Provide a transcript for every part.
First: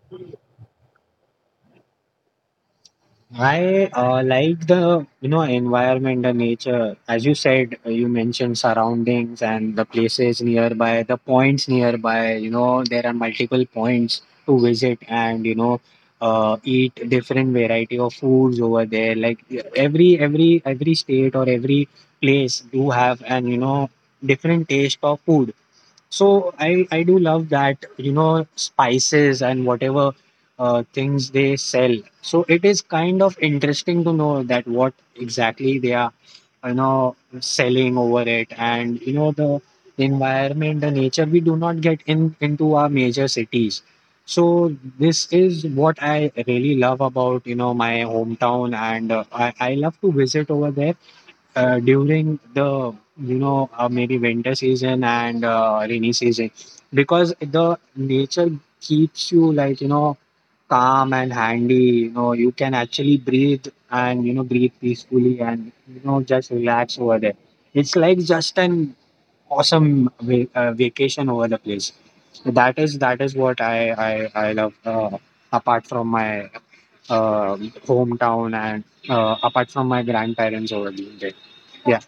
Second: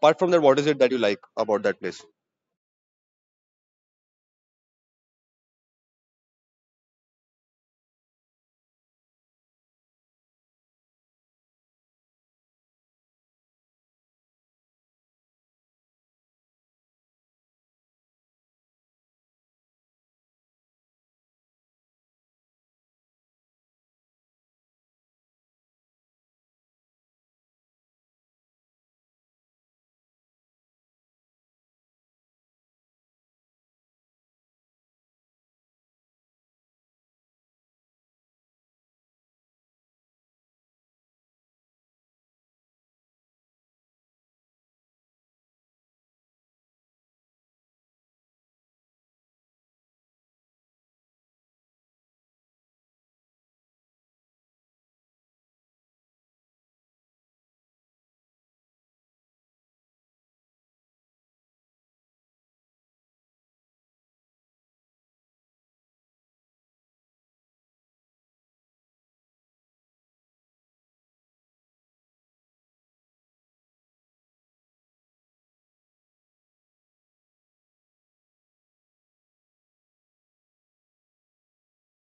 apart from that? What is it that you like about that place? I like the environment, the nature. As you said, you mentioned surroundings and the places nearby, the points nearby. You know there are multiple points to visit, and eat different variety of foods over there. Like every state or every place do have and you know different taste of food so I do love that, you know, spices and whatever things they sell. So it is kind of interesting to know that what exactly they are, you know, selling over it and you know the environment, the nature we do not get in into our major cities. So this is what I really love about, you know, my hometown and I love to visit over there during the maybe winter season and rainy season because the nature keeps you like calm and handy. You know you can actually breathe and breathe peacefully and just relax over there. It's like just an awesome vacation over the place. That is what i, I love, apart from my uh, hometown and apart from my grandparents over there, yeah.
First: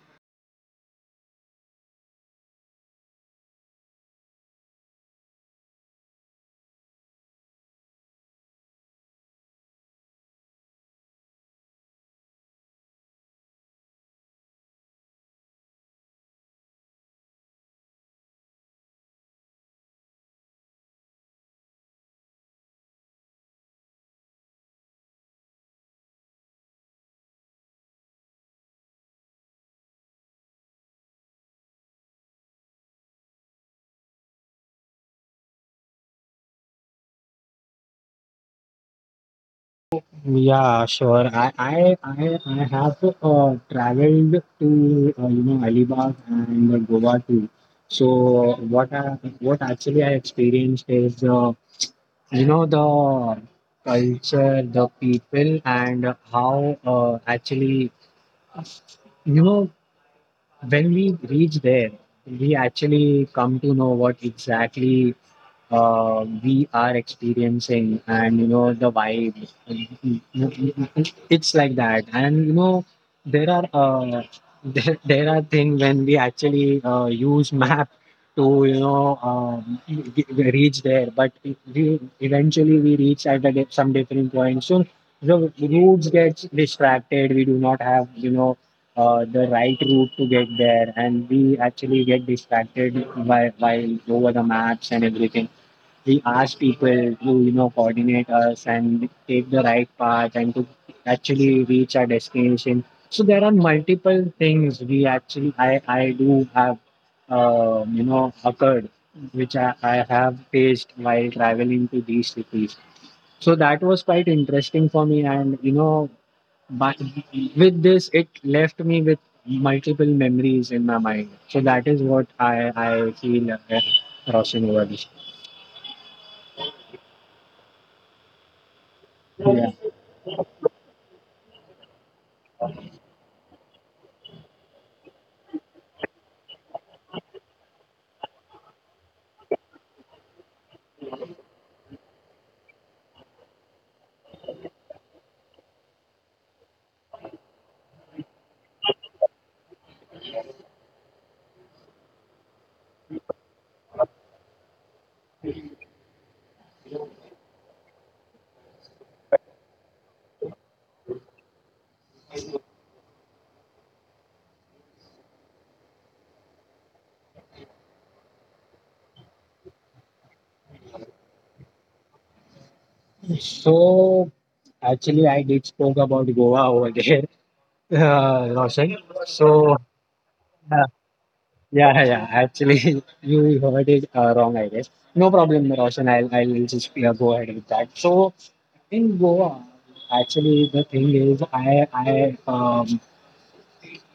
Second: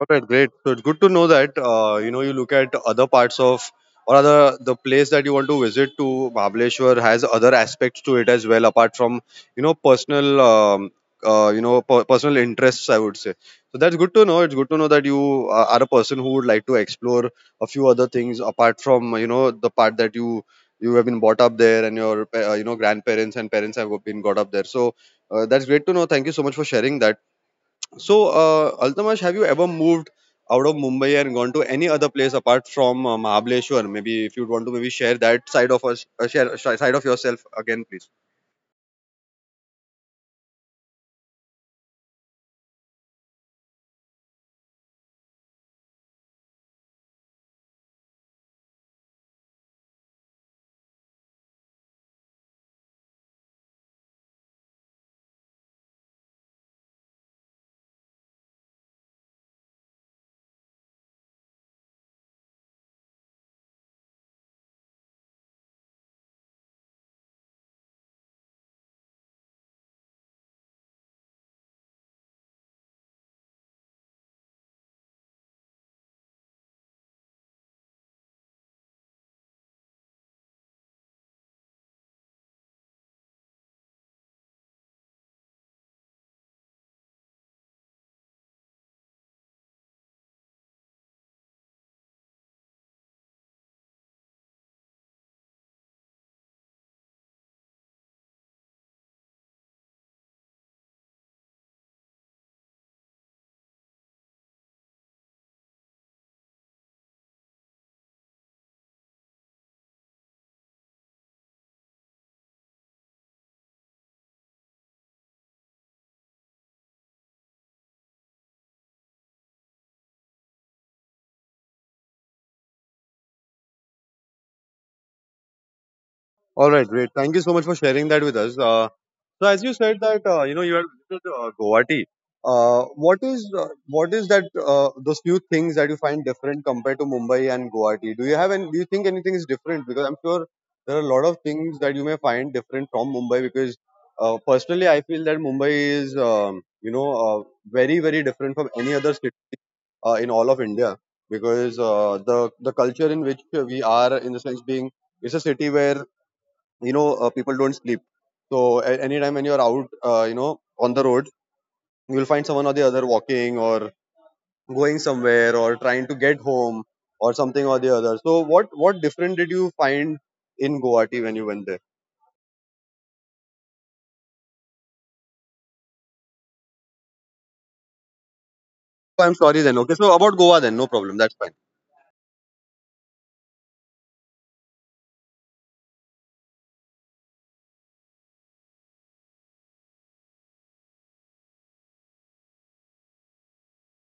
All right, great. So it's good to know that you look at other parts of or other the place that you want to visit to. Mahabaleshwar has other aspects to it as well apart from personal personal interests, I would say. So that's good to know. It's good to know that you are a person who would like to explore a few other things apart from the part that you have been brought up there and your grandparents and parents have been got up there. So that's great to know. Thank you so much for sharing that. So, Altamash, have you ever moved out of Mumbai and gone to any other place apart from Mahabaleshwar? Maybe if you want to maybe share that side of us, side of yourself again, please. Yeah, sure. I have traveled to you know Alibag and Goa too. So what I, what actually I experienced is, you know the culture, the people, and how actually you know when we reach there, we actually come to know what exactly we are experiencing, and you know the vibe. It's like that, and you know there are there are things when we actually use map to you know reach there, but we eventually we reach at some different point. So the routes gets distracted. We do not have you know the right route to get there, and we actually get distracted by while over the maps and everything. We ask people to you know coordinate us and take the right path and to actually reach our destination. So there are multiple things we actually I do have you know occurred which I have faced while traveling to these cities. So that was quite interesting for me, and you know but with this, it left me with multiple memories in my mind. So that is what I feel, crossing over this. All right, great. Thank you so much for sharing that with us. So as Yeah. you said that you have visited, Guwahati, what is that those few things that you find different compared to Mumbai and Guwahati? Do you have any, do you think anything is different? Because I'm sure there are a lot of things that you may find different from Mumbai. Because personally, I feel that Mumbai is very different from any other city in all of India. Because the culture in which we are, in the sense being, it's a city where people don't sleep, so anytime when you're out on the road, you will find someone or the other walking or going somewhere or trying to get home or something or the other. So what different did you find in Guwahati when you went there? So actually, I did spoke about Goa over there, Roshan. I'm sorry So then. Okay, so about Goa then, uh, no problem, that's fine. yeah, yeah. Actually, you heard it wrong, I guess. No problem, Roshan. I'll just go ahead with that. So in Goa, actually, the thing is,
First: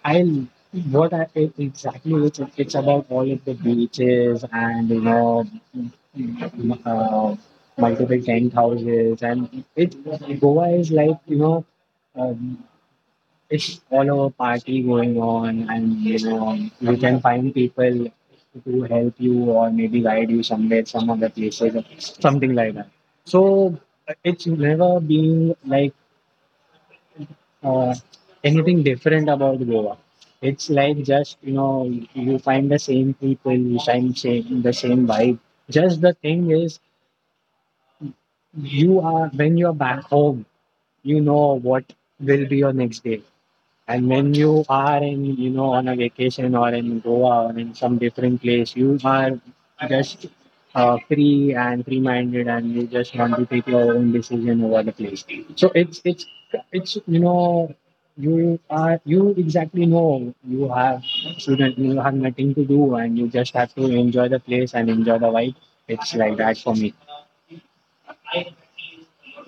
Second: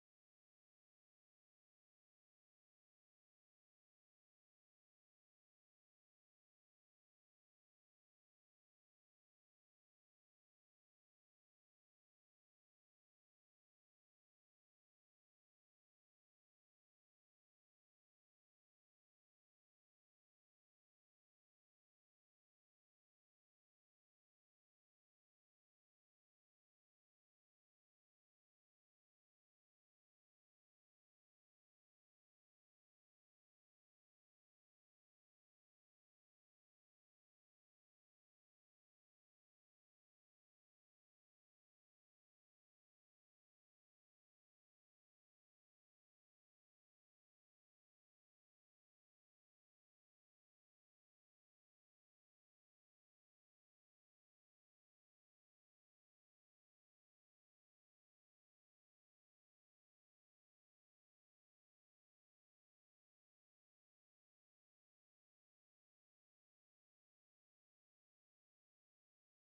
I what I it exactly it's about all of the beaches and you know m- uh, multiple tent houses and it Goa is like you know um, it's all over party going on and you know you can find people to help you or maybe guide you somewhere some other places or something like that. So it's never been like uh, anything different about Goa. It's like just you know you find the same people, you find same the same vibe. Just the thing is, you are when you are back home, you know what will be your next day. And when you are in, you know, on a vacation or in Goa or in some different place, you are just free and free-minded, and you just want to take your own decision over the place. So it's you know you exactly know you have student you have nothing to do and you just have to enjoy the place and enjoy the vibe. It's like that for me.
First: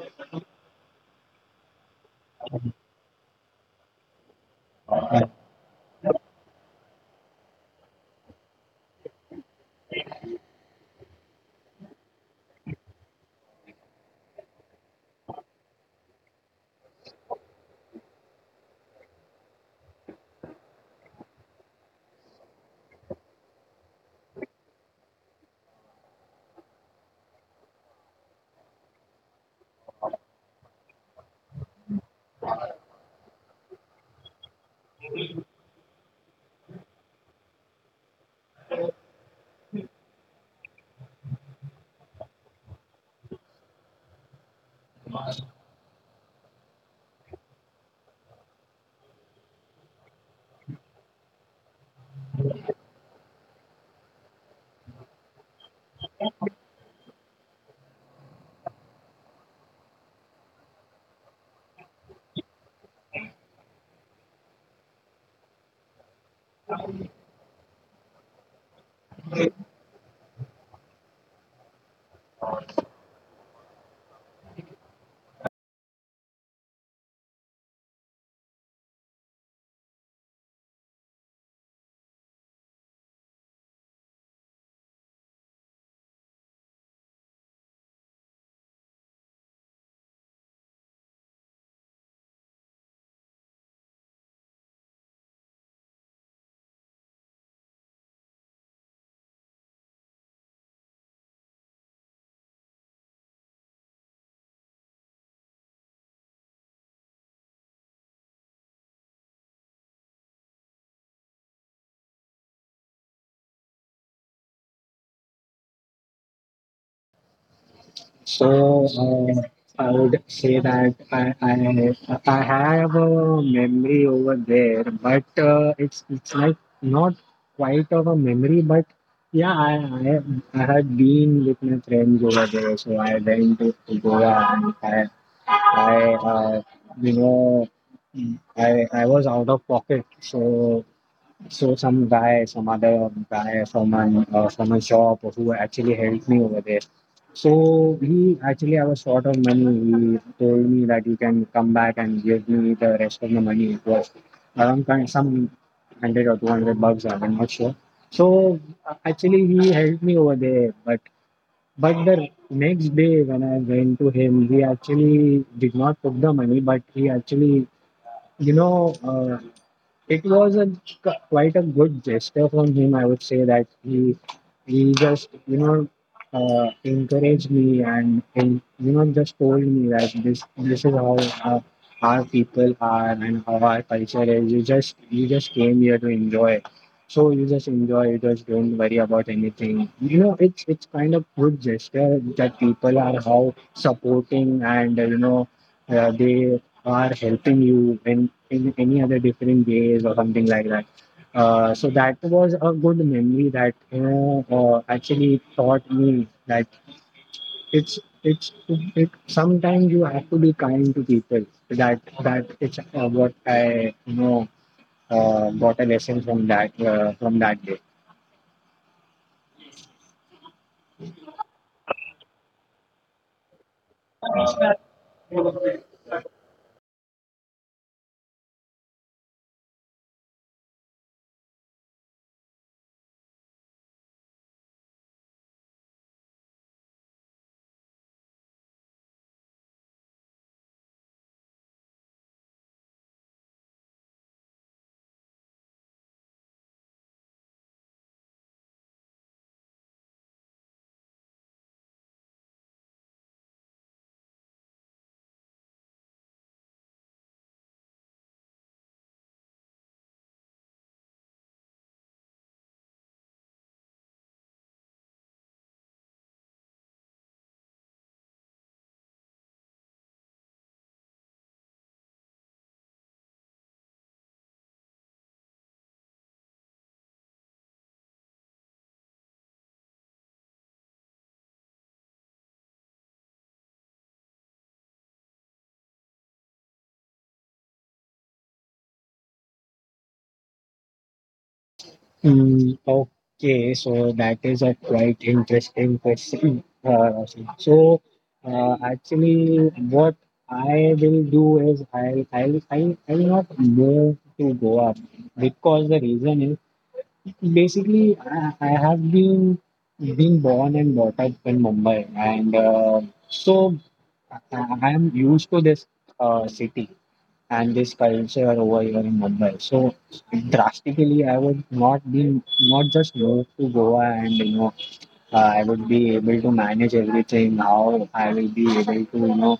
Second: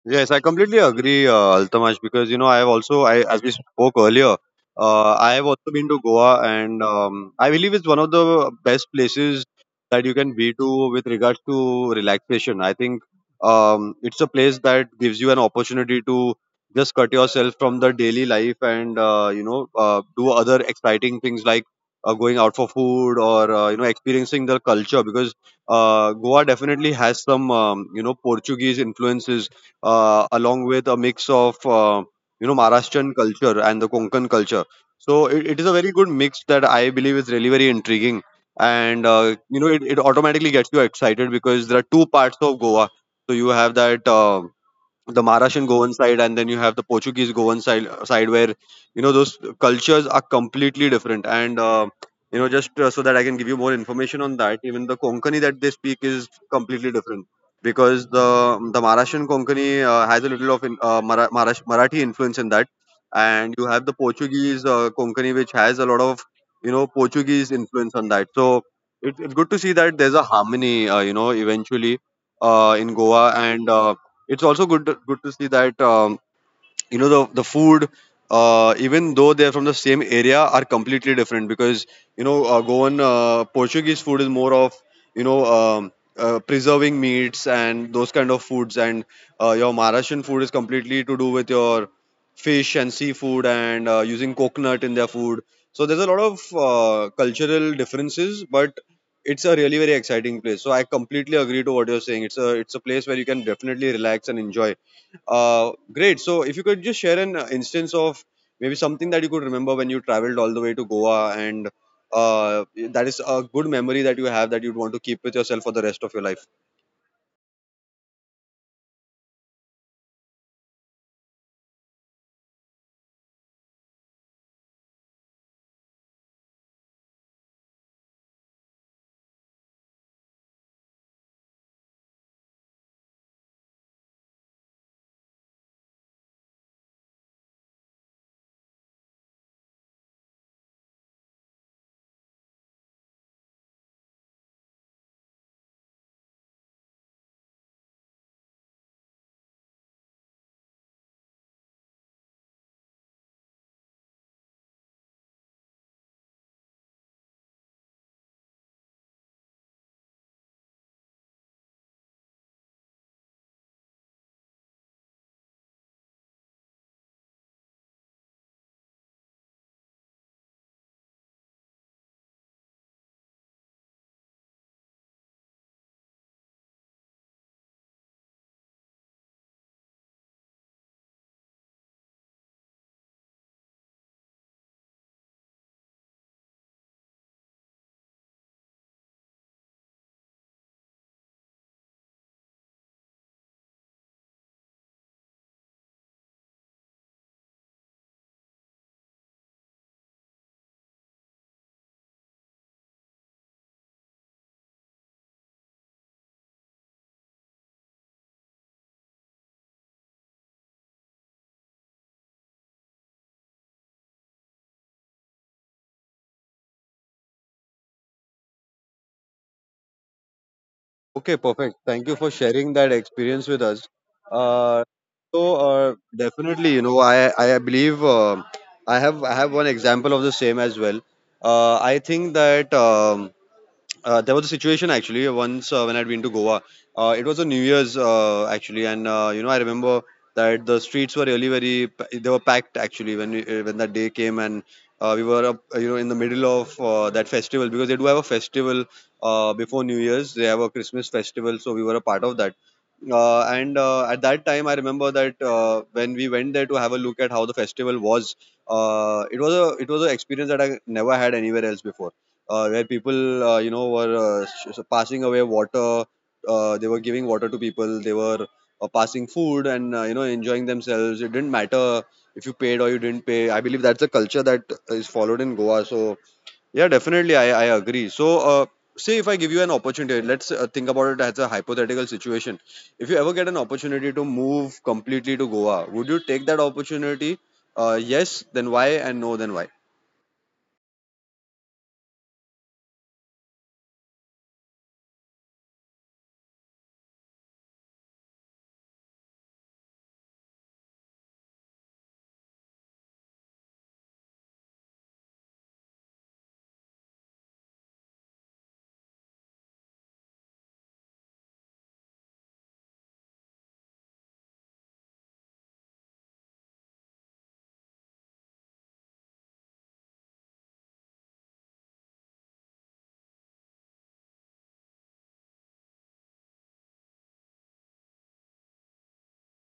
Yes, I completely agree, Altamash, because I have also, I as we spoke earlier, I have also been to Goa, and I believe it's one of the best places that you can be to with regards to relaxation. I think it's a place that gives you an opportunity to just cut yourself from the daily life and do other exciting things like going out for food or experiencing the culture, because Goa definitely has some Portuguese influences along with a mix of Maharashtrian culture and the Konkan culture. So it is a very good mix that I believe is really very intriguing, and it automatically gets you excited because there are two parts of Goa. So you have that. The Maharashtrian Goan side, and then you have the Portuguese Goan side where those cultures are completely different. And you know, just so that I can give you more information on that, even the Konkani that they speak is completely different, because the Maharashtrian Konkani has a little of Marathi influence in that, and you have the Portuguese Konkani which has a lot of Portuguese influence on that. So it's good to see that there's a harmony, eventually in Goa. And it's also good to see that the food, even though they're from the same area, are completely different, because Goan Portuguese food is more of you know um, preserving meats and those kind of foods, and your Maharashtrian food is completely to do with your fish and seafood, and using coconut in their food. So there's a lot of cultural differences, but it's a really very exciting place. So I completely agree to what you're saying. It's a place where you can definitely relax and enjoy. Great. So, if you could just share an instance of maybe something that you could remember when you traveled all the way to Goa, and uh, that is a good memory that you have that you'd want to keep with yourself for the rest of your life. So I would say that I have a memory over there, but it's like not quite of a memory, but yeah, I I had been with my friends over there, so I went to Goa and I you know I was out of pocket, so some guy, some other guy from an from a shop who actually helped me over there. So he actually I was short of money. He told me that you can come back and give me the rest of the money. It was around some 100 or 200 bucks. I'm not sure. So actually he helped me over there, but the next day when I went to him, he actually did not took the money, but he actually you know, it was a quite a good gesture from him. I would say that he just you know encouraged me and you know just told me that this is how our, our people are and how our culture is. You just came here to enjoy. So you just enjoy, you just don't worry about anything. You know, it's kind of good gesture that people are how supporting and you know they are helping you in any other different ways or something like that. So that was a good memory that you know actually taught me that sometimes you have to be kind to people. That it's what I you know got a lesson from that day. Okay, perfect. Thank you for sharing that experience with us. Uh, definitely, I believe I have one example of the same as well. I think that. There was a situation actually once when I'd been to Goa. It was a New Year's actually, and I remember that the streets were really they were packed actually when when that day came, and we were up, in the middle of that festival, because they do have a festival before New Year's. They have a Christmas festival, so we were a part of that. And at that time, I remember that when we went there to have a look at how the festival was, it was a it was an experience that I never had anywhere else before, where people passing away water, they were giving water to people, they were passing food, and enjoying themselves. It didn't matter if you paid or you didn't pay. I believe that's a culture that is followed in Goa. So yeah, definitely, I agree. So say if I give you an opportunity, let's think about it as a hypothetical situation. If you ever get an opportunity to move completely to Goa, would you take that opportunity? Yes, then why, and no, then why? Mm, okay, so that is a quite interesting question. Roshi. So, actually, what I will do is I'll not move to Goa because the reason is basically I have been born and brought up in Mumbai, and so I, I'm used to this city and this culture over here in Mumbai. So drastically, I would not just move to Goa and you know I would be able to manage everything. How I will be able to you know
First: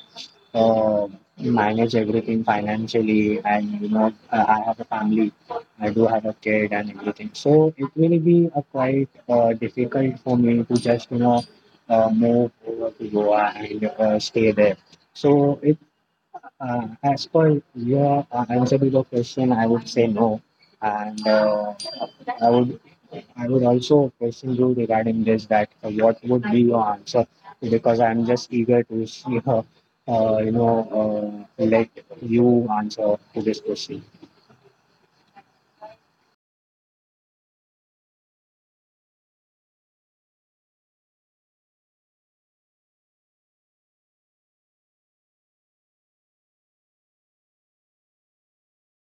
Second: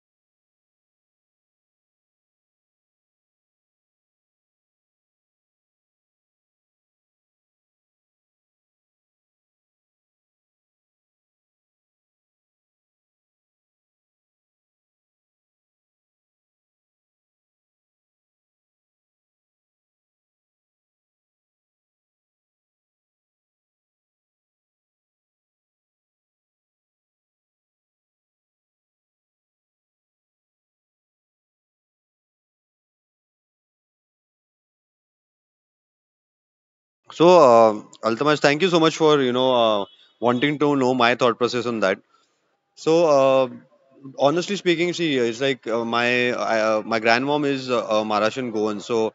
uh, manage everything financially, and you know I have a family. I do have a kid and everything. So it will be a quite difficult for me to just you know move over to Goa and stay there. So it as per your answer to the question, I would say no, and I would I would also question you regarding this that what would be your answer because I'm just eager to see her. You know, let you answer to this question. So, Altamaj, thank you so much for wanting to know my thought process on that. So, honestly speaking, see, it's like my grandmom is a Maharashtrian Goan. So,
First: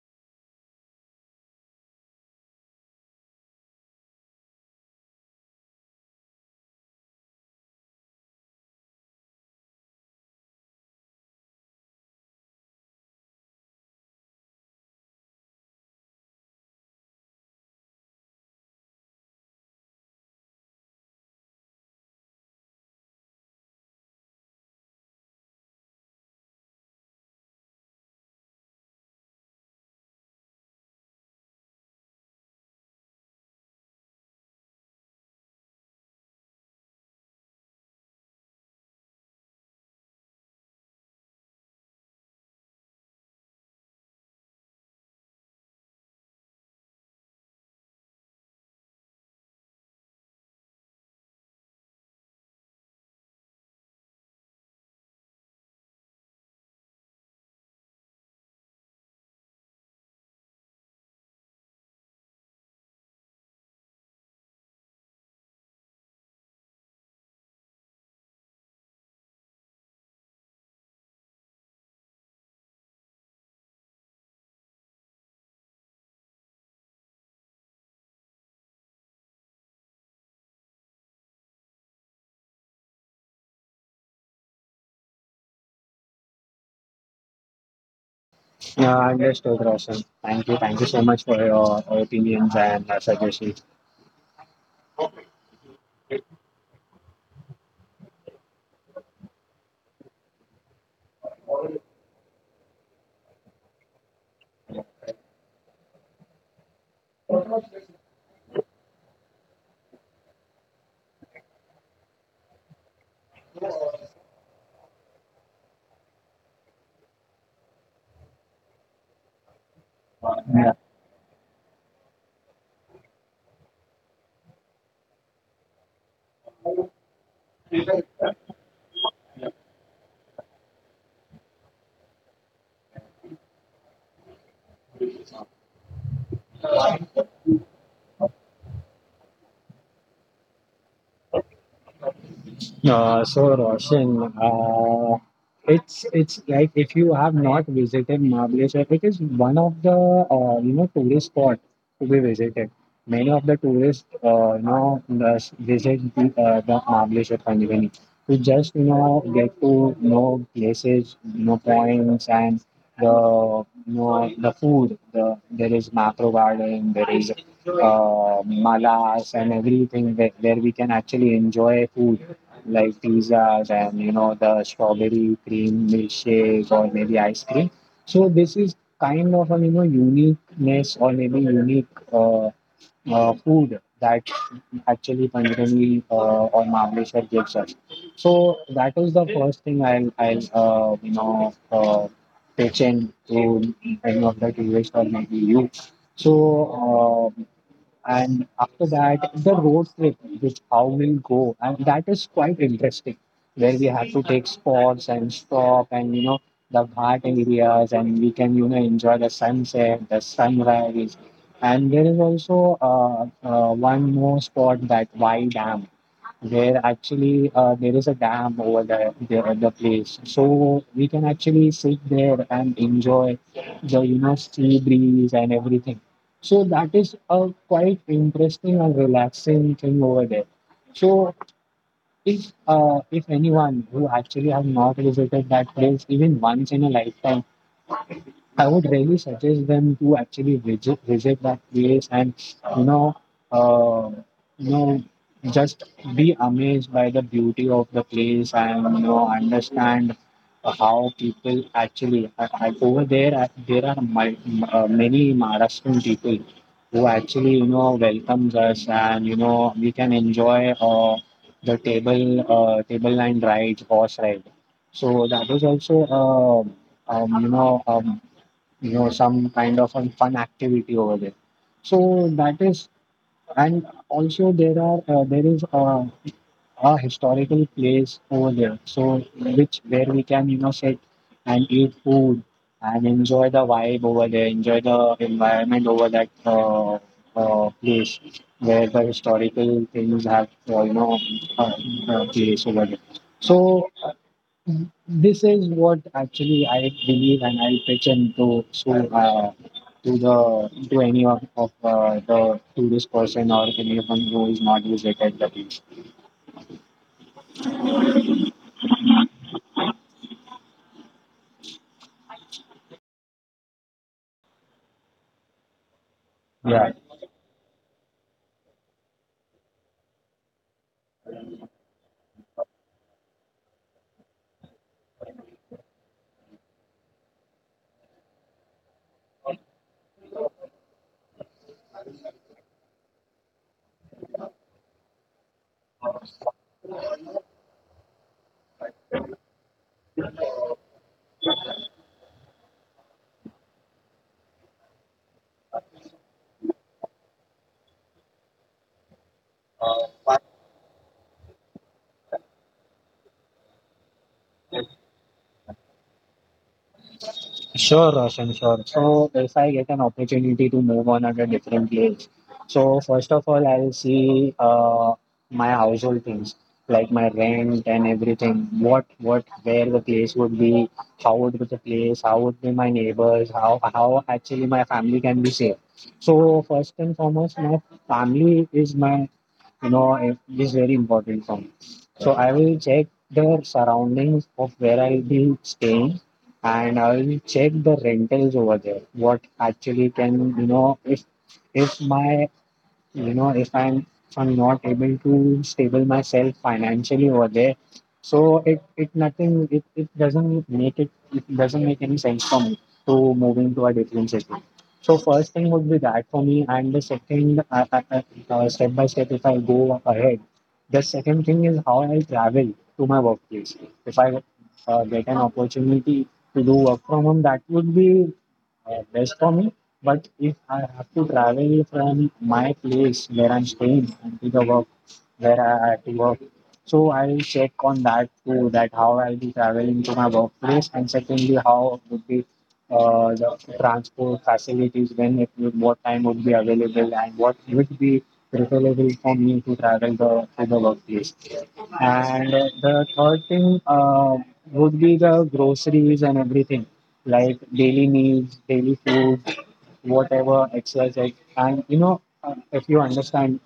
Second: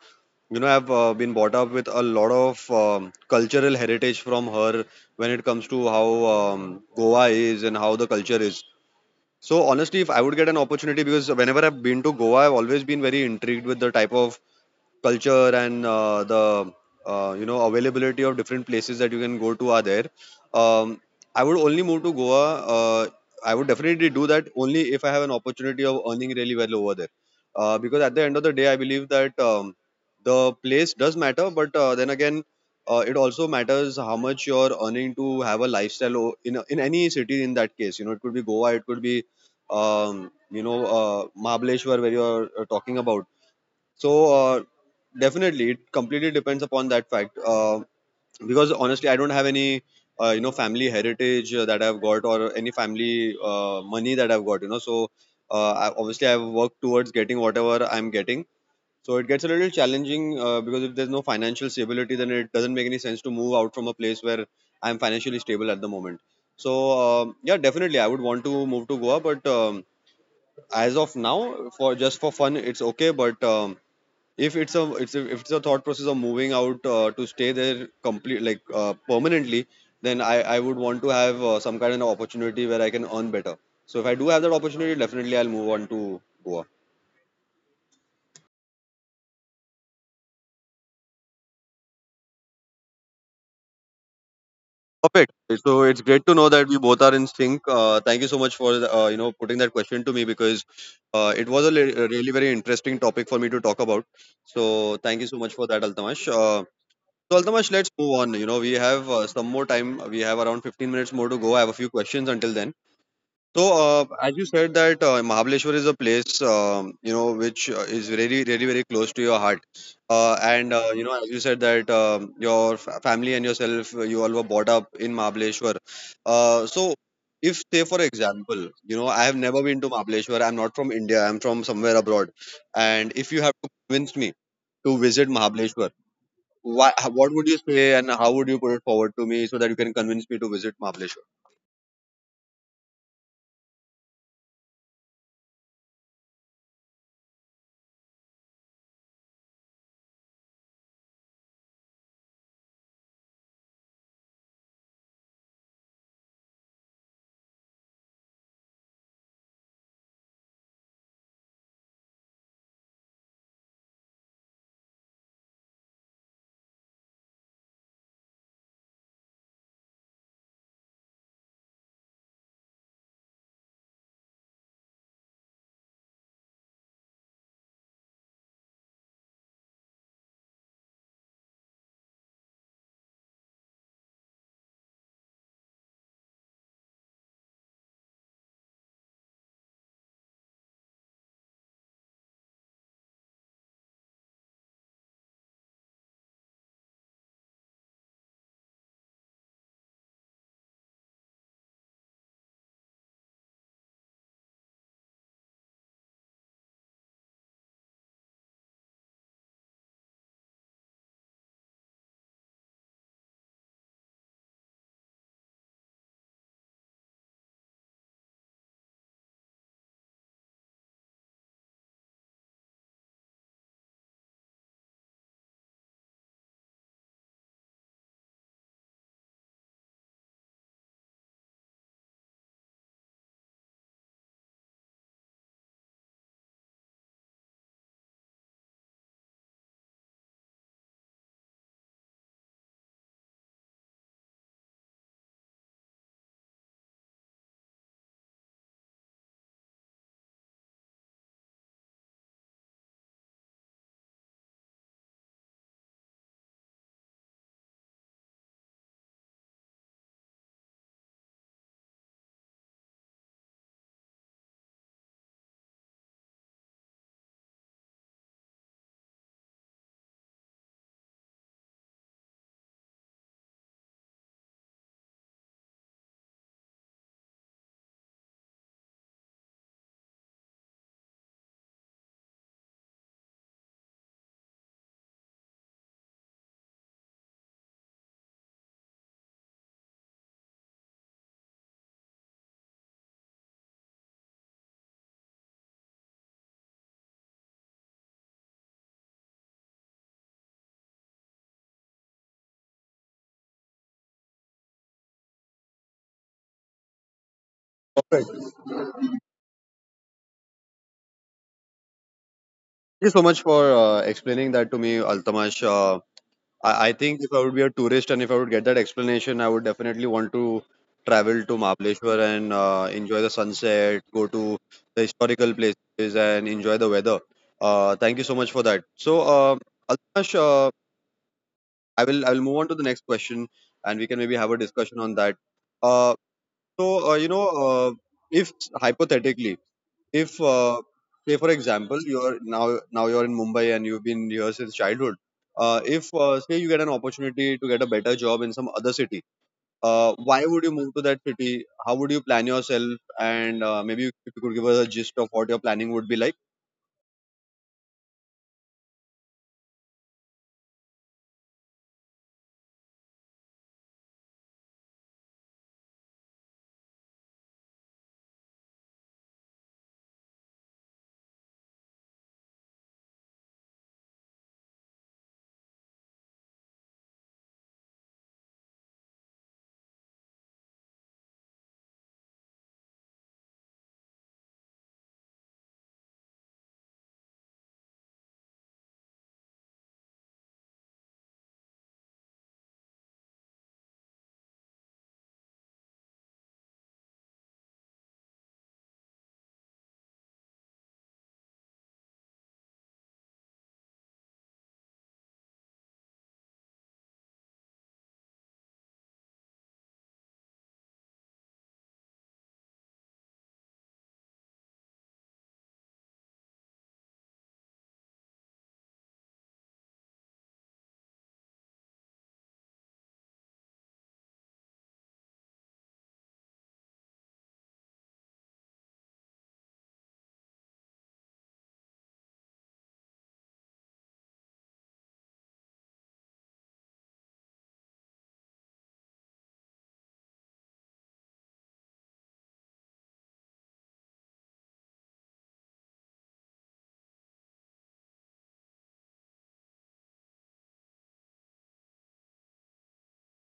I've been brought up with a lot of cultural heritage from her, when it comes to how Goa is and how the culture is. So, honestly, if I would get an opportunity, because whenever I've been to Goa, I've always been very intrigued with the type of culture and the you know availability of different places that you can go to are there. Um, I would only move to Goa. Uh, I would definitely do that only if I have an opportunity of earning really well over there. Because at the end of the day, I believe that the place does matter, but then again, it also matters how much you're earning to have a lifestyle in any city. In that case, you know, it could be Goa, it could be Mahabaleshwar, where you're talking about. So definitely, it completely depends upon that fact. Because honestly, I don't have any family heritage that I've got, or any family money that I've got. You know, so obviously I've worked towards getting whatever I'm getting. So it gets a little challenging because if there's no financial stability, then it doesn't make any sense to move out from a place where I'm financially stable at the moment. So yeah, definitely, I would want to move to Goa, but as of now, for just for fun, it's okay. But if it's a it's a, if it's a thought process of moving out to stay there complete, like permanently, then I would want to have some kind of opportunity where I can earn better. So if I do have that opportunity, definitely I'll move on to Goa. Yeah, understood, Roshan. Thank you. Thank you so much for your opinions and suggestions. Perfect. So it's great to know that we both are in sync. Thank you so much for putting that question to me, because it was a li- a really very interesting topic for me to talk about. So thank you so much for that, Altamash. So, Altamash, let's move on. You know, we have some more time, we have around 15 minutes more to go. I have a few questions until then. So, as you said that Mahabaleshwar is a place, which is really very close to your heart. And as you said that your family and yourself, you all were brought up in Mahabaleshwar. Uh, so, if, say, for example, you know, I have never been to Mahabaleshwar, I'm not from India, I'm from somewhere abroad. And if you have to convince me to Yeah. visit Mahabaleshwar, why, what would you say and how would you put it forward to me so that you can convince me to visit Mahabaleshwar? So Roshan, it's like if you have not visited Mahabaleshwar, it is one of the you know tourist spot to be visited. Many of the tourists you know thus visit the Mahabaleshwar Panjivani to just you know get to know places, you know points and the you know the food. There is macro garden, there is malas and everything where we can actually enjoy food like pizzas and you know the strawberry cream milkshake or maybe ice cream. So this is kind of a you know uniqueness or maybe unique uh, food that actually Panjani or Mahabaleshwar gives us. So that is the first thing I'll you know pitch in to any of the tourists or maybe you. So and after that the road trip which how we'll go and that is quite interesting where we have to take spots and stop and you know the ghat areas and we can you know enjoy the sunset the sunrise. And there is also one more spot that Y Dam. There actually there is a dam over there, the place, so we can actually sit there and enjoy the you know sea breeze and everything. So that is a quite interesting and relaxing thing over there. So if anyone who actually have not visited that place even once in a lifetime, I would really suggest them to actually visit that place and you know uh, you know just be amazed by the beauty of the place, and you know, understand how people actually over there, there are many Maharashtrian people who actually, you know, welcomes us, and you know, we can enjoy the table line rides, horse ride. So that was also um, you know um, some kind of a fun activity over there. So that is. And also there is a historical place over there, so which where we can, you know, sit and eat food and enjoy the vibe over there, enjoy the environment over that place where the historical things have uh, place over there. So this is what actually I believe, and I'll pitch in to so, to the to any of the tourist person or anyone who is not visited the beach. Thank you so much for explaining that to me, Altamash. Uh, Yeah, I, I think if I would be a tourist and if I would get that explanation, I would definitely want to travel to Mahabaleshwar and enjoy the sunset, go to the historical places and enjoy the weather. Thank you so much for that. Altamash, I will move on to the next question and we can maybe have a discussion on that. Uh, so, uh, you know, uh, if hypothetically if say for example you're now you're in Mumbai and you've been here since childhood. If Say you get an opportunity to get a better job in some other city. Why would you move to that city? How would you plan yourself? And if you could give us a gist of what your planning would be like. sure, Roshan, sure. So, if I get an opportunity to move on at a different place, so first of all, I'll see my household things like my rent and everything. What, where the place would be, how would be the place, how would be my neighbors, how actually my family can be safe. So, first and foremost, my family is my, you know, it is very important for me. So, I will check the surroundings of where I'll be staying, and I will check the rentals over there. What actually can, you know, if my, you know, if I'm not able to stable myself financially over there, so it nothing, it doesn't make it, it doesn't make any sense for me to moving to a different city. So first thing would be that for me, and the second step by step, if I go ahead, the second thing is how I travel to my workplace. If I get an opportunity to do work from home, that would be best for me. But if I have to travel from my place where I'm staying and to the work where I have to work, so I'll check on that too, that how I'll be traveling to my workplace, and secondly, how would be the transport facilities, when it would, what time would be available, and what would be preferable for me to travel the, to the workplace. And the third thing would be the groceries and everything, like daily needs, daily food, whatever exercise. And you know, if you understand,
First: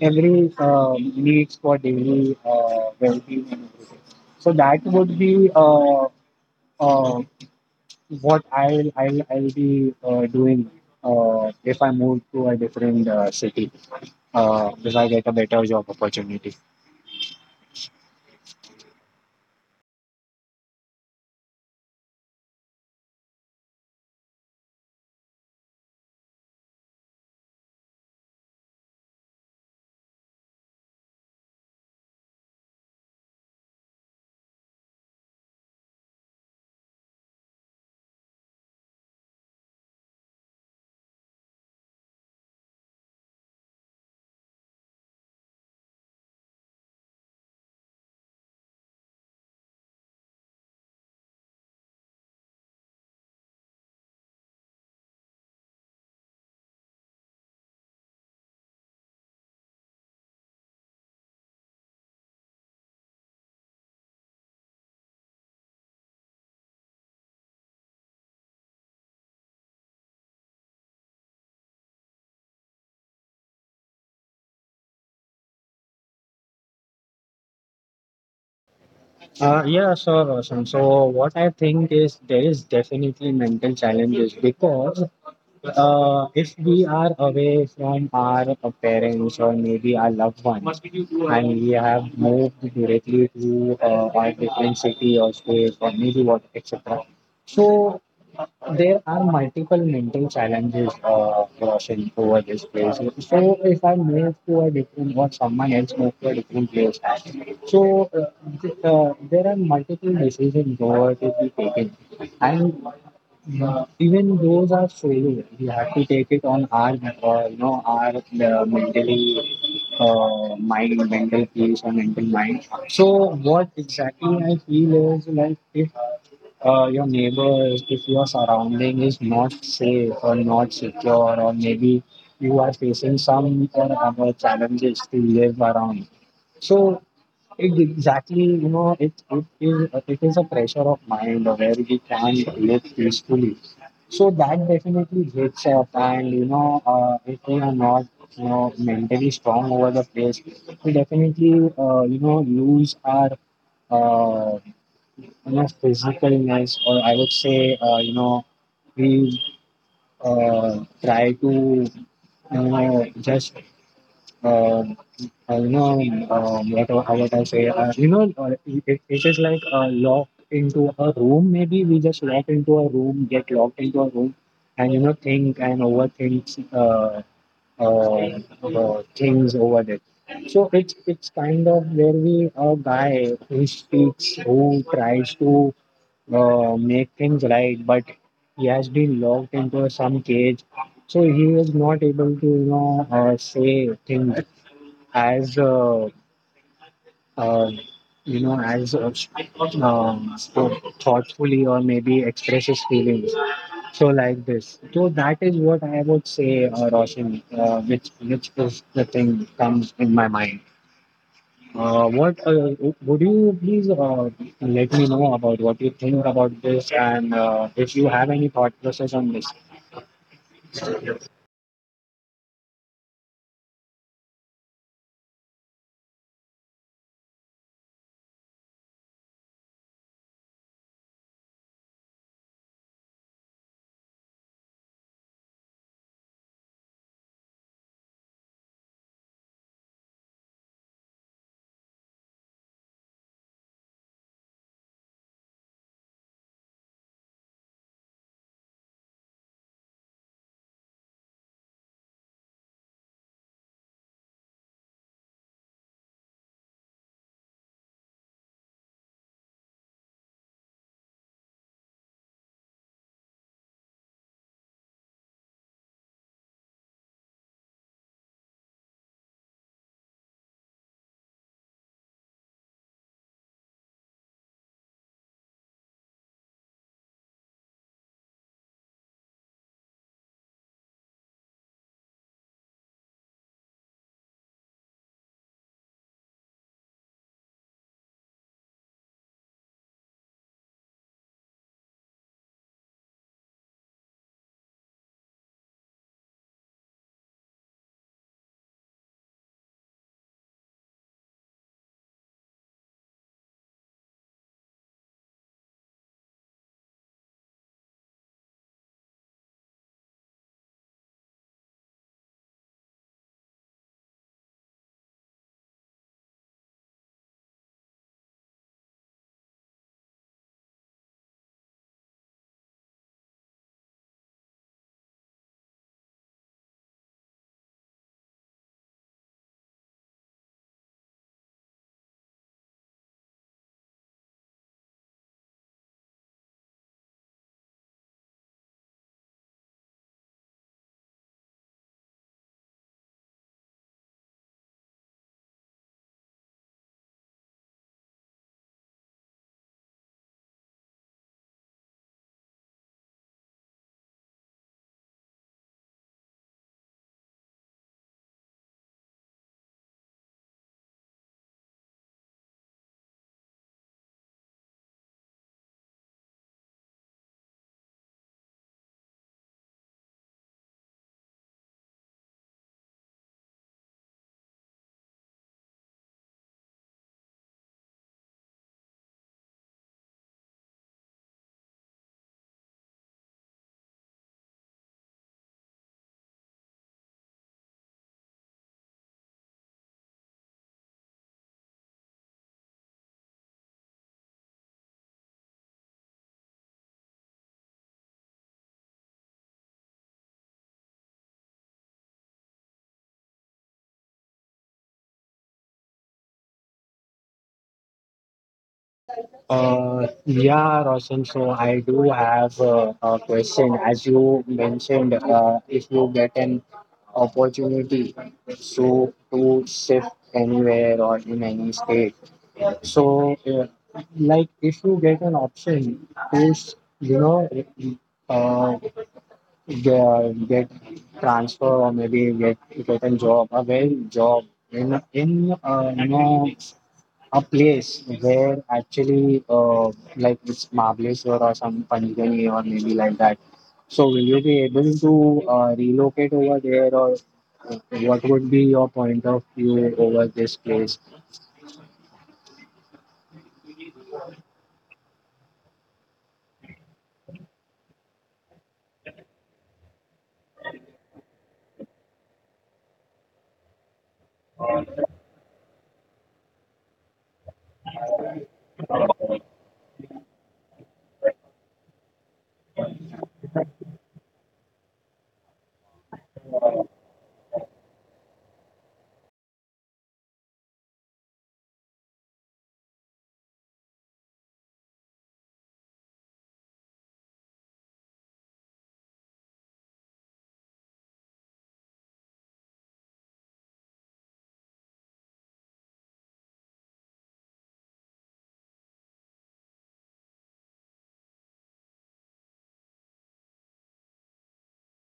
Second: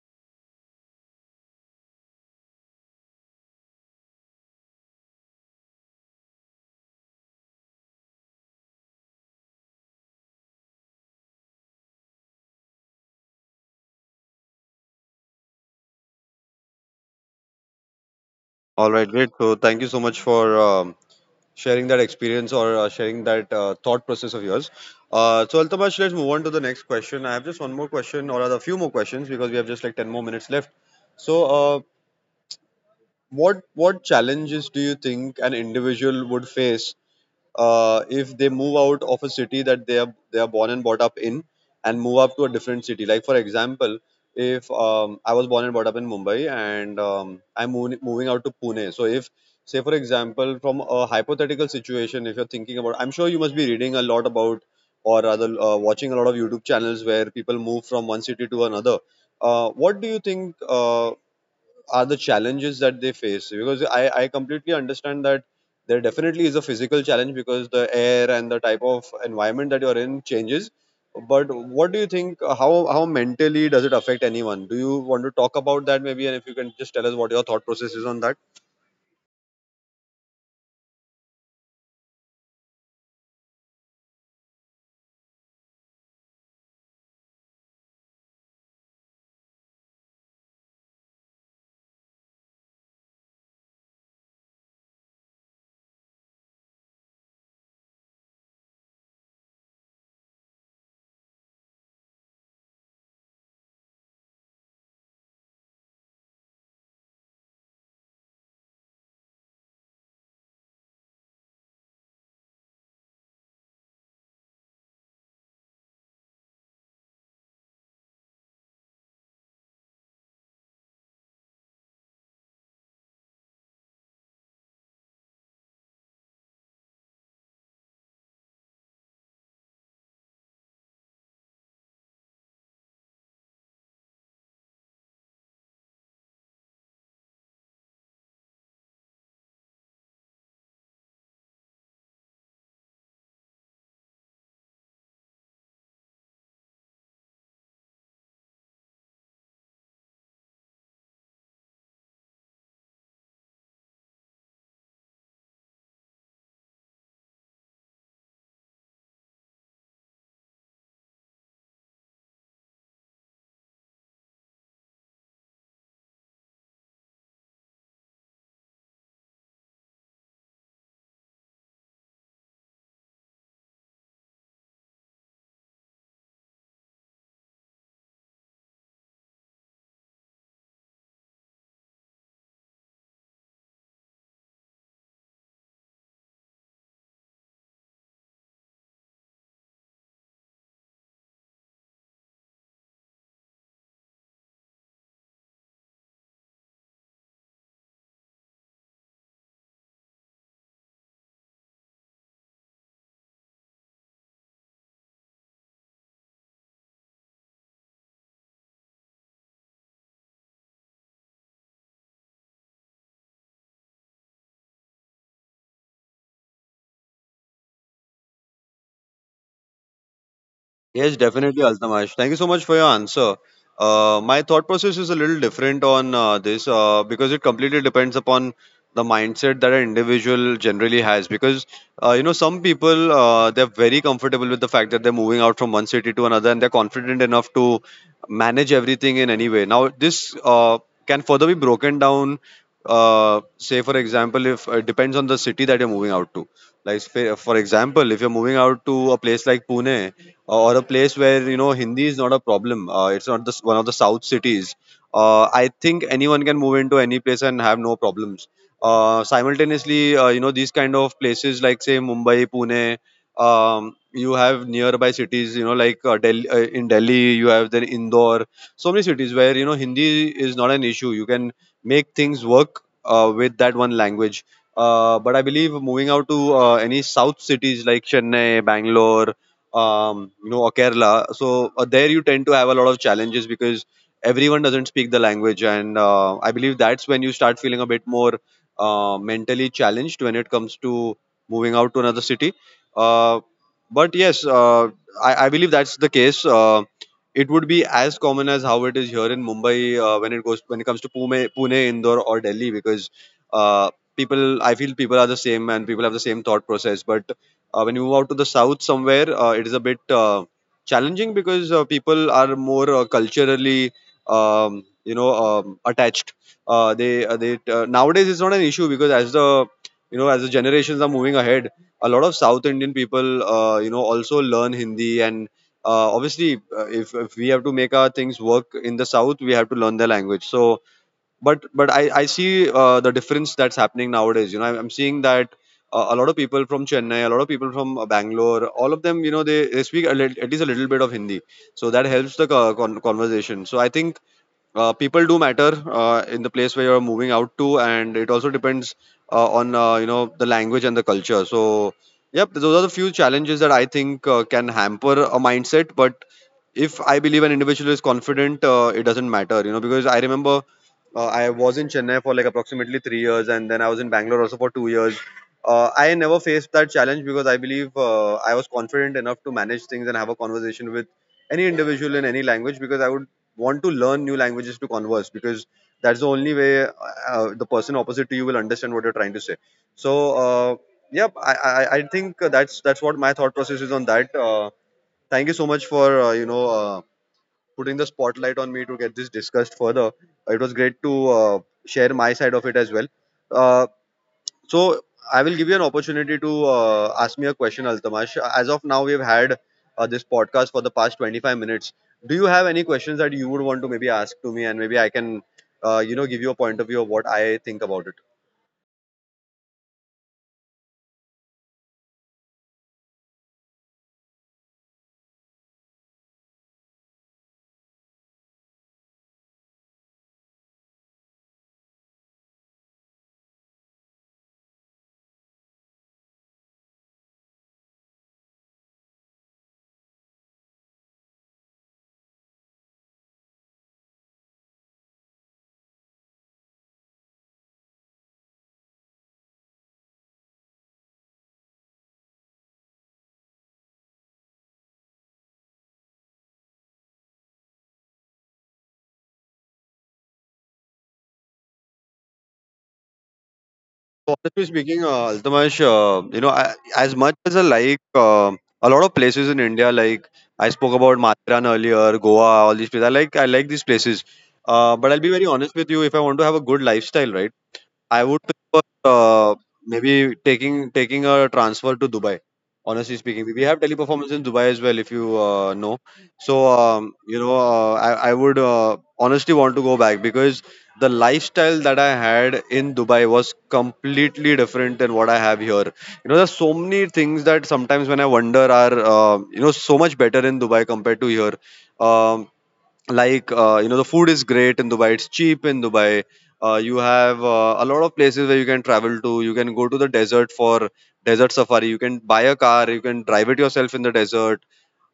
every needs for daily well-being and everything. So that would be uh, what I'll be doing if I move to a different city, if I get a better job opportunity. All right, great. So thank you so much for um, sharing that experience, or sharing that thought process of yours. So Altamash, let's move on to the next question. I have just one more question, or rather a few more questions, because we have just like 10 more minutes left. so, uh, what challenges do you think an individual would face if they move out of a city that they are born and brought up in, and move up to a different city? Like for example, if I was born and brought up in Mumbai, and I'm moving out to Pune. So if say for example, from a hypothetical situation, if you're thinking about, I'm sure you must be reading a lot about, or rather watching a lot of YouTube channels where people move from one city to another. What do you think are the challenges that they face? Because I completely understand that there definitely is a physical challenge because the air and the type of environment that you're in changes. But what do you think? How mentally does it affect anyone? Do you want to talk about that maybe? And if you can just tell us what your thought process is on that. Yeah, sure, Roshan. So what I think is there is definitely mental challenges because if we are away from our parents or maybe our loved ones, and we have moved directly to our different city or state or maybe what etc. So there are multiple mental challenges of crossing over this place. So if I move to a different or someone else move to a different place, so there are multiple decisions over to be taken, and even those are solo. We have to take it on our, you know, our mentally mind, mental peace or mental mind. So what exactly I feel is like if your neighbor, if your surrounding is not safe or not secure, or maybe you are facing some or other challenges to live around. So it exactly, you know, it is a pressure of mind where we can't live peacefully. So that definitely hits up, and you know, if we are not, you know, mentally strong over the place, we definitely you know lose our uh, you know, physicalness, or I would say, you know, we try to, you know, just, uh, you know, what what I say, you know, it is like locked into a room. Maybe we just lock into a room, get locked into a room, and you know, think and overthink things over there. So it's kind of where we a guy who speaks, who tries to make things right, but he has been locked into some cage, so he is not able to, you know, say things as, uh, you know, as so thoughtfully or maybe express his feelings. So like this. So that is what I would say, Roshan, which is the thing comes in my mind. What would you please let me know about what you think about this, and if you have any thought process on this? Yes, definitely, Altamash. Thank you so much for your answer. My thought process is a little different on this because it completely depends upon the mindset that an individual generally has. Because you know, some people they're very comfortable with the fact that they're moving out from one city to another, and they're confident enough to manage everything in any way. Now, this can further be broken down. Say, for example, if it depends on the city that you're moving out to. Like, say, for example, if you're moving out to a place like Pune, or a place where you know Hindi is not a problem. It's not the one of the south cities. I think anyone can move into any place and have no problems. Simultaneously, you know, these kind of places like say Mumbai, Pune. You have nearby cities, you know, like Delhi. In Delhi, you have then Indore. So many cities where you know Hindi is not an issue. You can make things work with that one language. But I believe moving out to any south cities like Chennai, Bangalore, you know, or Kerala. So there you tend to have a lot of challenges because everyone doesn't speak the language, and I believe that's when you start feeling a bit more mentally challenged when it comes to moving out to another city. Uh, but yes, I believe that's the case. It would be as common as how it is here in Mumbai when it comes to Pune, Indore, or Delhi, because uh, people I feel people are the same and people have the same thought process, but when you move out to the south somewhere, it is a bit challenging because people are more culturally, attached. They Nowadays it's not an issue because as the as the generations are moving ahead, a lot of South Indian people you know also learn Hindi, and obviously if we have to make our things work in the south, we have to learn the language. So but I see the difference that's happening nowadays. You know, I'm seeing that a lot of people from Chennai, a lot of people from Bangalore, all of them, you know, they speak a at least a little bit of Hindi, so that helps the conversation. So I think people do matter in the place where you're moving out to, and it also depends on you know the language and the culture. So yep, those are the few challenges that I think can hamper a mindset. But if I believe an individual is confident, it doesn't matter, you know, because I remember I was in Chennai for like approximately 3 years, and then I was in Bangalore also for 2 years. I never faced that challenge because I believe I was confident enough to manage things and have a conversation with any individual in any language, because I would want to learn new languages to converse, because that's the only way the person opposite to you will understand what you're trying to say. So I think that's what my thought process is on that. Thank you so much for putting the spotlight on me to get this discussed further. It was great to share my side of it as well. Uh, so I will give you an opportunity to ask me a question, Altamash. As of now, we've had this podcast for the past 25 minutes. Do you have any questions that you would want to maybe ask to me, and maybe I can, you know, give you a point of view of what I think about it? Yeah, Roshan. So I do have a question. As you mentioned, if you get an opportunity, so to shift anywhere or in any state, so like if you get an option to, you know, uh, get transfer or maybe get a job, a well job in you know a place where actually like it's Mahabaleshwar or some Panchgani or maybe like that. So will you be able to relocate over there, or what would be your point of view over this place? So honestly speaking, Altamash, you know, I, as much as I like a lot of places in India, like I spoke about Matheran earlier, Goa, all these places. I like these places. But I'll be very honest with you. If I want to have a good lifestyle, right? I would prefer maybe taking a transfer to Dubai. Honestly speaking, we have teleperformance in Dubai as well, if you know. So you know, I would honestly want to go back because the lifestyle that I had in Dubai was completely different than what I have here. You know, there's so many things that sometimes when I wonder are you know so much better in Dubai compared to here. Um, like you know, the food is great in Dubai, it's cheap in Dubai. You have a lot of places where you can travel to. You can go to the desert for desert safari. You can buy a car, you can drive it yourself in the desert.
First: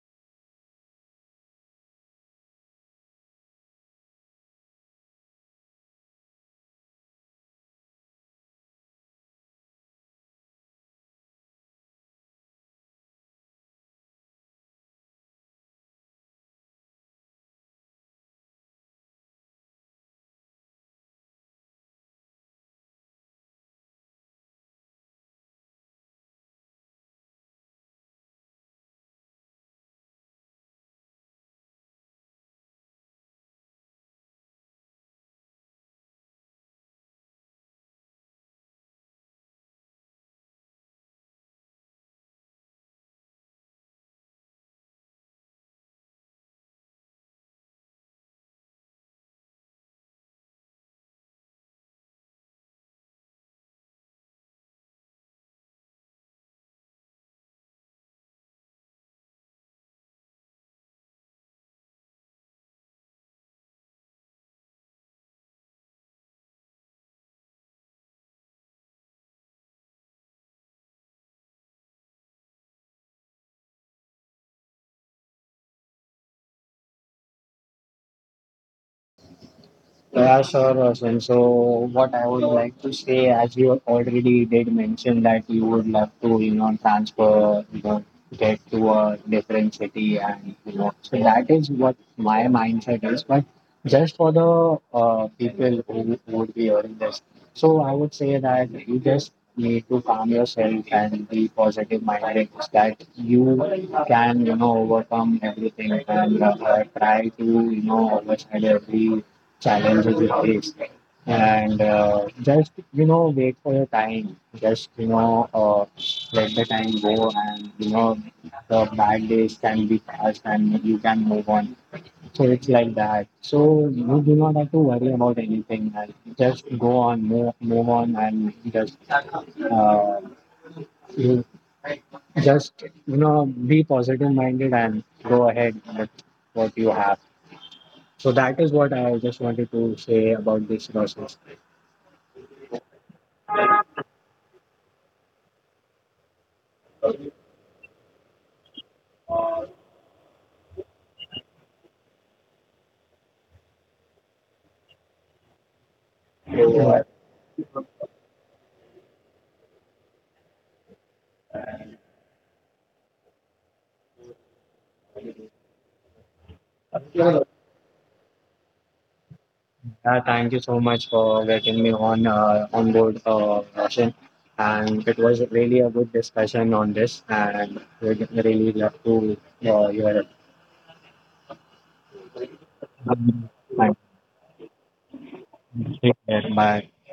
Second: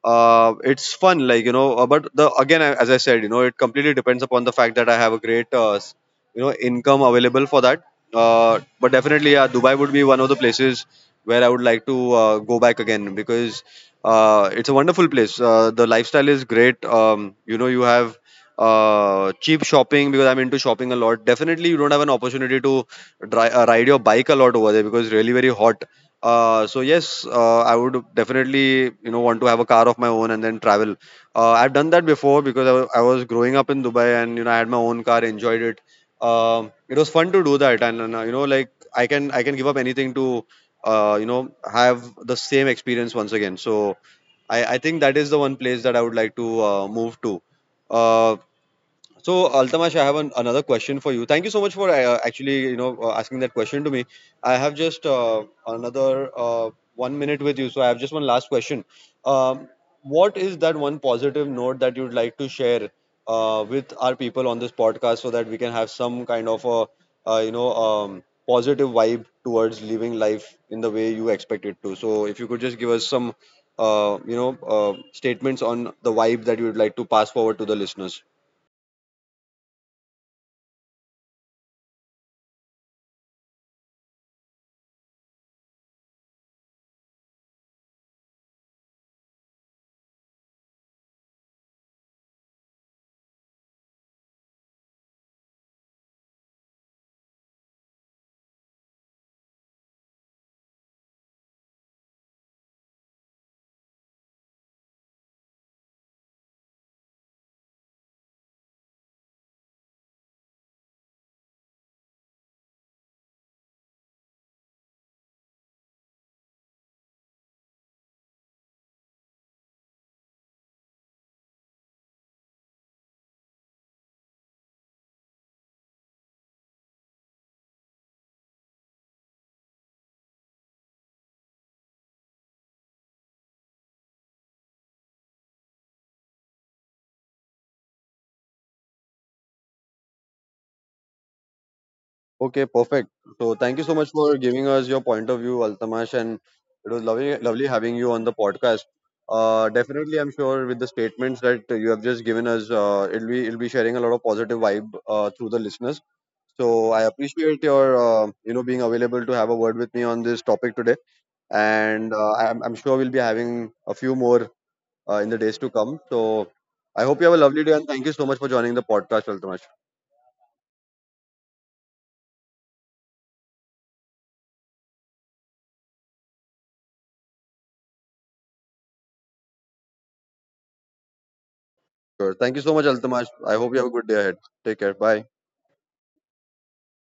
It's fun, like you know. But the again I- As I said, you know, it completely depends upon the fact that I have a great you know income available for that. But definitely, yeah, Dubai would be one of the places where I would like to go back again because it's a wonderful place. The lifestyle is great. You know, you have cheap shopping because I'm into shopping a lot. Definitely, you don't have an opportunity to dri ride your bike a lot over there because it's really very hot. So yes, I would definitely, you know, want to have a car of my own and then travel. I've done that before because I was growing up in Dubai, and you know I had my own car, enjoyed it. It was fun to do that, and you know, like I can give up anything to you know have the same experience once again. So I think that is the one place that I would like to move to. uh, so, Altamash, I have another question for you. Thank you so much for actually, you know, asking that question to me. I have just another one minute with you, so I have just one last question. Um, what is that one positive note that you'd like to share with our people on this podcast, so that we can have some kind of a, positive vibe towards living life in the way you expect it to? So, if you could just give us some, statements on the vibe that you would like to pass forward to the listeners. Yeah, sure, Roshan. So, what I would like to say, as you already did mention, that you would love to, you know, transfer, you know, get to a different city, and you know, so that is what my mindset is. But just for the people who would be hearing this, so I would say that you just need to calm yourself and be positive minded so that you can, you know, overcome everything, and try to, you know, overcome every challenges you face, and just you know wait for your time, just you know let the time go, and you know the bad days can be past and you can move on. So it's like that. So you do not have to worry about anything and just go on, move on, and just uh, you just you know be positive minded and go ahead with what you have. So that is what I just wanted to say about this process. Okay, perfect. So thank you so much for giving us your point of view, Altamash, and it was lovely having you on the podcast. Definitely, I'm sure with the statements that you have just given us, it'll be sharing a lot of positive vibe through the listeners. So So I appreciate your you know being available to have a word with me on this topic today, and I'm sure we'll be having a few more in the days to come. So I hope you have a lovely day, and thank you so much for joining the podcast, Altamash. Thank you so much for getting me on board, Roshan. And it was really a good discussion on this, and we're really love to your. Sure. Thank you so much, Altamash. I hope you have a Bye. good day ahead. Take care. Bye. Take care. Bye.